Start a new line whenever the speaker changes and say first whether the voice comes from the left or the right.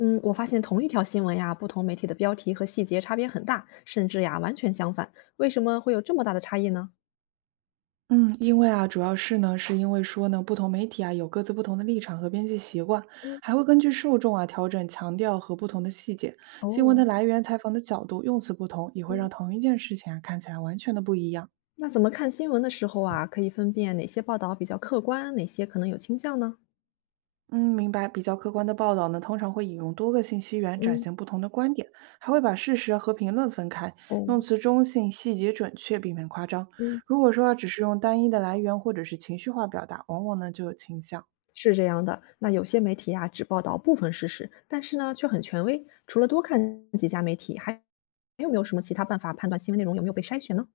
left: 嗯，我发现同一条新闻呀，不同媒体的标题和细节差别很大，甚至呀完全相反。为什么会有这么大的差异呢？
right: 嗯，因为啊，主要是呢，是因为说呢，不同媒体啊有各自不同的立场和编辑习惯，
left: 嗯
right: 还会根据受众啊调整强调和不同的细节。新闻的
left: 哦，
right: 来源、采访的角度、用词不同，也会让
left: 嗯
right: 同一件事情啊看起来完全的不一样。
left: 那怎么看新闻的时候啊，可以分辨哪些报道比较客观，哪些可能有倾向呢？
right: 嗯，明白。比较客观的报道呢，通常会引用多个信息源，展
left: 嗯
right: 现不同的观点，还会把事实和评论分开，用
left: 哦，
right: 词中性、细节准确，避免夸张。
left: 嗯
right: 如果说啊只是用单一的来源或者是情绪化表达，往往呢就有倾向。
left: 是这样的。那有些媒体呀只报道部分事实，但是呢却很权威。除了多看几家媒体，还有没有什么其他办法判断新闻内容有没有被筛选呢？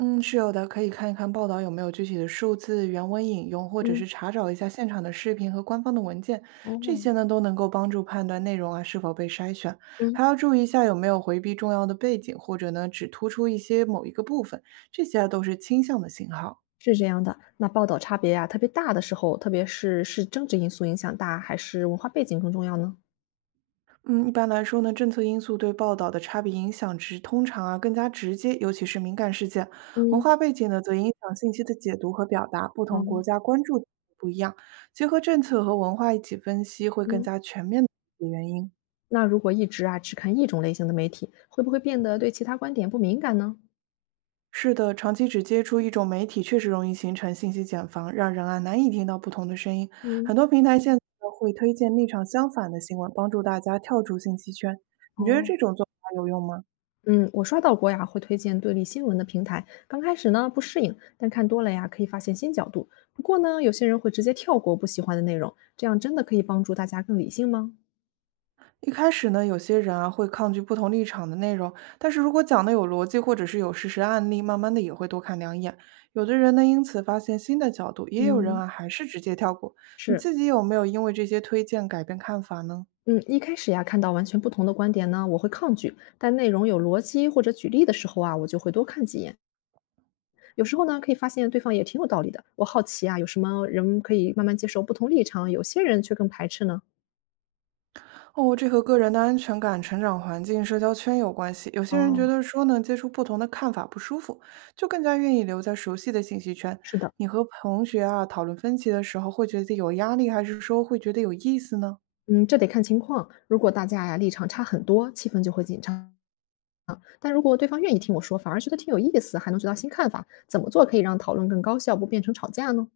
right: 嗯，是有的，可以看一看报道有没有具体的数字、原文引用，或者是
left: 嗯
right: 查找一下现场的视频和官方的文件，这
left: 哦，
right: 些呢都能够帮助判断内容啊是否被筛选。还
left: 嗯。
right: 要注意一下有没有回避重要的背景，或者呢只突出一些某一个部分，这些啊都是倾向的信号。
left: 是这样的，那报道差别呀、特别大的时候，特别是政治因素影响大，还是文化背景更重要呢？
right: 嗯，一般来说呢，政策因素对报道的差别影响值通常啊更加直接，尤其是敏感事件。文
left: 嗯，
right: 化背景呢，则影响信息的解读和表达，不
left: 好
right: 同国
left: 的
right: 家关注点不一样，结合政策和文化一起分析，会更
left: 嗯，
right: 加全面的理解原因。
left: 那如果一直啊只看一种类型的媒体，会不会变得对其他观点不敏感呢？
right: 是的，长期只接触一种媒体，确实容易形成信息茧房，让人啊难以听到不同的声音。
left: 嗯，
right: 很多平台现在会推荐立场相反的新闻，帮助大家跳出信息圈。你觉得
left: 哦，
right: 这种做法有用吗？
left: 嗯，我刷到过呀，会推荐对立新闻的平台。刚开始呢不适应，但看多了呀，可以发现新角度。不过呢，有些人会直接跳过不喜欢的内容，这样真的可以帮助大家更理性吗？
right: 一开始呢，有些人啊会抗拒不同立场的内容，但是如果讲的有逻辑，或者是有事实案例，慢慢的也会多看两眼。有的人呢，因此发现新的角度，也有人
left: 嗯，
right: 啊还是直接跳过。你
left: 是，
right: 自己有没有因为这些推荐改变看法呢？
left: 嗯，一开始呀，看到完全不同的观点呢，我会抗拒；但内容有逻辑或者举例的时候啊，我就会多看几眼。有时候呢，可以发现对方也挺有道理的。我好奇啊，有什么人可以慢慢接受不同立场，有些人却更排斥呢？
right: 哦，这和个人的安全感、成长环境、社交圈有关系。有些人觉
left: 哦，
right: 得说呢，接触不同的看法不舒服，就更加愿意留在熟悉的信息圈。
left: 是的，
right: 你和同学啊讨论分歧的时候，会觉得有压力，还是说会觉得有意思呢？
left: 嗯，这得看情况。如果大家呀立场差很多，气氛就会紧张；但如果对方愿意听我说，反而觉得挺有意思，还能学到新看法。怎么做可以让讨论更高效，不变成吵架呢？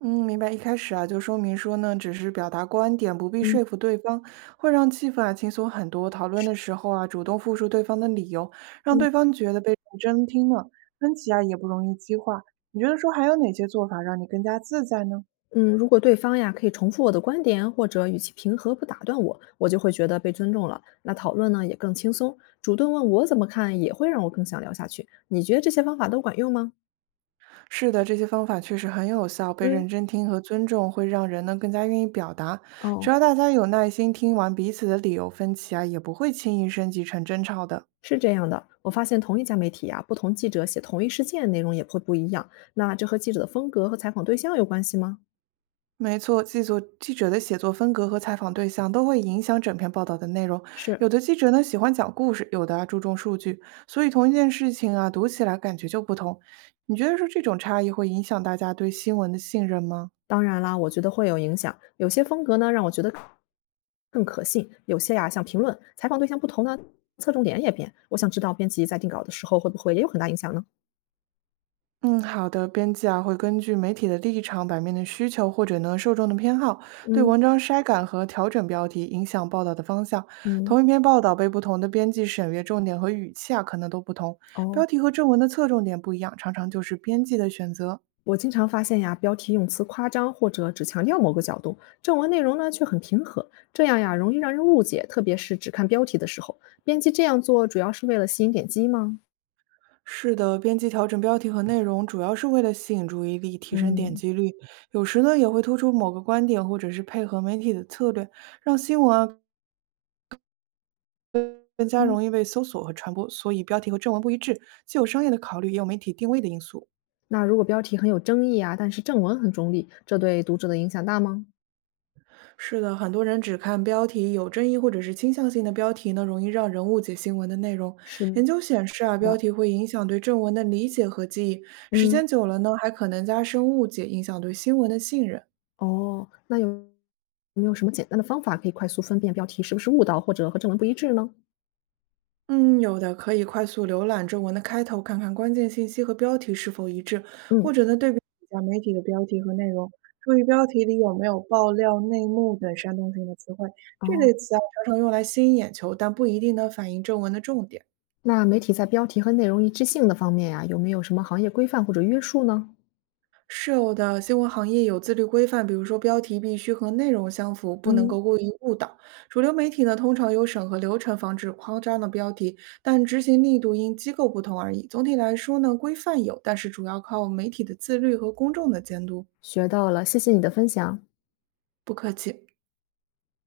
right: 嗯，明白。一开始啊，就说明说呢，只是表达观点，不必
left: 嗯
right: 说服对方，会让气氛啊轻松很多。讨论的时候啊，主动复述对方的理由，让
left: 嗯。
right: 对方觉得被认真听了，分歧啊也不容易激化。你觉得说还有哪些做法让你更加自在呢？
left: 嗯，如果对方呀可以重复我的观点，或者语气平和不打断我，我就会觉得被尊重了。那讨论呢也更轻松，主动问我怎么看也会让我更想聊下去。你觉得这些方法都管用吗？
right: 是的，这些方法确实很有效，被
left: 嗯，
right: 认真听和尊重会让人呢更加愿意表达。只要
left: 哦，
right: 大家有耐心听完彼此的理由，分歧啊也不会轻易升级成争吵的。
left: 是这样的。我发现同一家媒体呀，不同记者写同一事件内容也会不一样。那这和记者的风格和采访对象有关系吗？
right: 没错，记者的写作风格和采访对象都会影响整篇报道的内容。
left: 是，
right: 有的记者呢喜欢讲故事，有的啊注重数据，所以同一件事情啊读起来感觉就不同。你觉得说这种差异会影响大家对新闻的信任吗？
left: 当然啦，我觉得会有影响。有些风格呢，让我觉得更可信；有些呀，像评论、采访对象不同呢，侧重点也变。我想知道编辑在定稿的时候会不会也有很大影响呢？
right: 嗯，好的。编辑啊，会根据媒体的立场、版面的需求或者呢受众的偏好，对
left: 嗯
right: 文章筛选和调整标题，影响报道的方向。同
left: 嗯，
right: 一篇报道被不同的编辑审阅，重点和语气啊可能都不同，
left: 哦，
right: 标题和正文的侧重点不一样，常常就是编辑的选择。
left: 我经常发现呀，标题用词夸张或者只强调某个角度，正文内容呢却很平和，这样呀容易让人误解，特别是只看标题的时候。编辑这样做主要是为了吸引点击吗？
right: 是的，编辑调整标题和内容，主要是为了吸引注意力，提升点
left: 嗯
right: 击率。有时呢，也会突出某个观点，或者是配合媒体的策略，让新闻啊更加
left: 嗯，
right: 容易被搜索和传播，所以标题和正文不一致，既有商业的考虑，也有媒体定位的因素。
left: 那如果标题很有争议啊，但是正文很中立，这对读者的影响大吗？
right: 是的，很多人只看标题，有争议或者是倾向性的标题呢，容易让人误解新闻的内容。
left: 是
right: 研究显示啊，标
left: 的，
right: 题会影响对正文的理解和记忆，时
left: 嗯，
right: 间久了呢，还可能加深误解，影响对新闻的信任。
left: 哦，那有没有什么简单的方法可以快速分辨标题是不是误导或者和正文不一致呢？
right: 嗯，有的可以快速浏览正文的开头，看看关键信息和标题是否一致，或
left: 嗯，
right: 者呢对比一下媒体的标题和内容，注意标题里有没有爆料、内幕等煽动性的词汇。这
left: 哦，
right: 类词啊，常常用来吸引眼球，但不一定能反映正文的重点。
left: 那媒体在标题和内容一致性的方面呀、有没有什么行业规范或者约束呢？
right: 是有的，新闻行业有自律规范，比如说标题必须和内容相符，不能
left: 嗯，
right: 够故意误导。主流媒体呢，通常有审核流程，防止夸张的标题，但执行力度因机构不同而已。总体来说呢，规范有，但是主要靠媒体的自律和公众的监督。
left: 学到了，谢谢你的分享。
right: 不客气。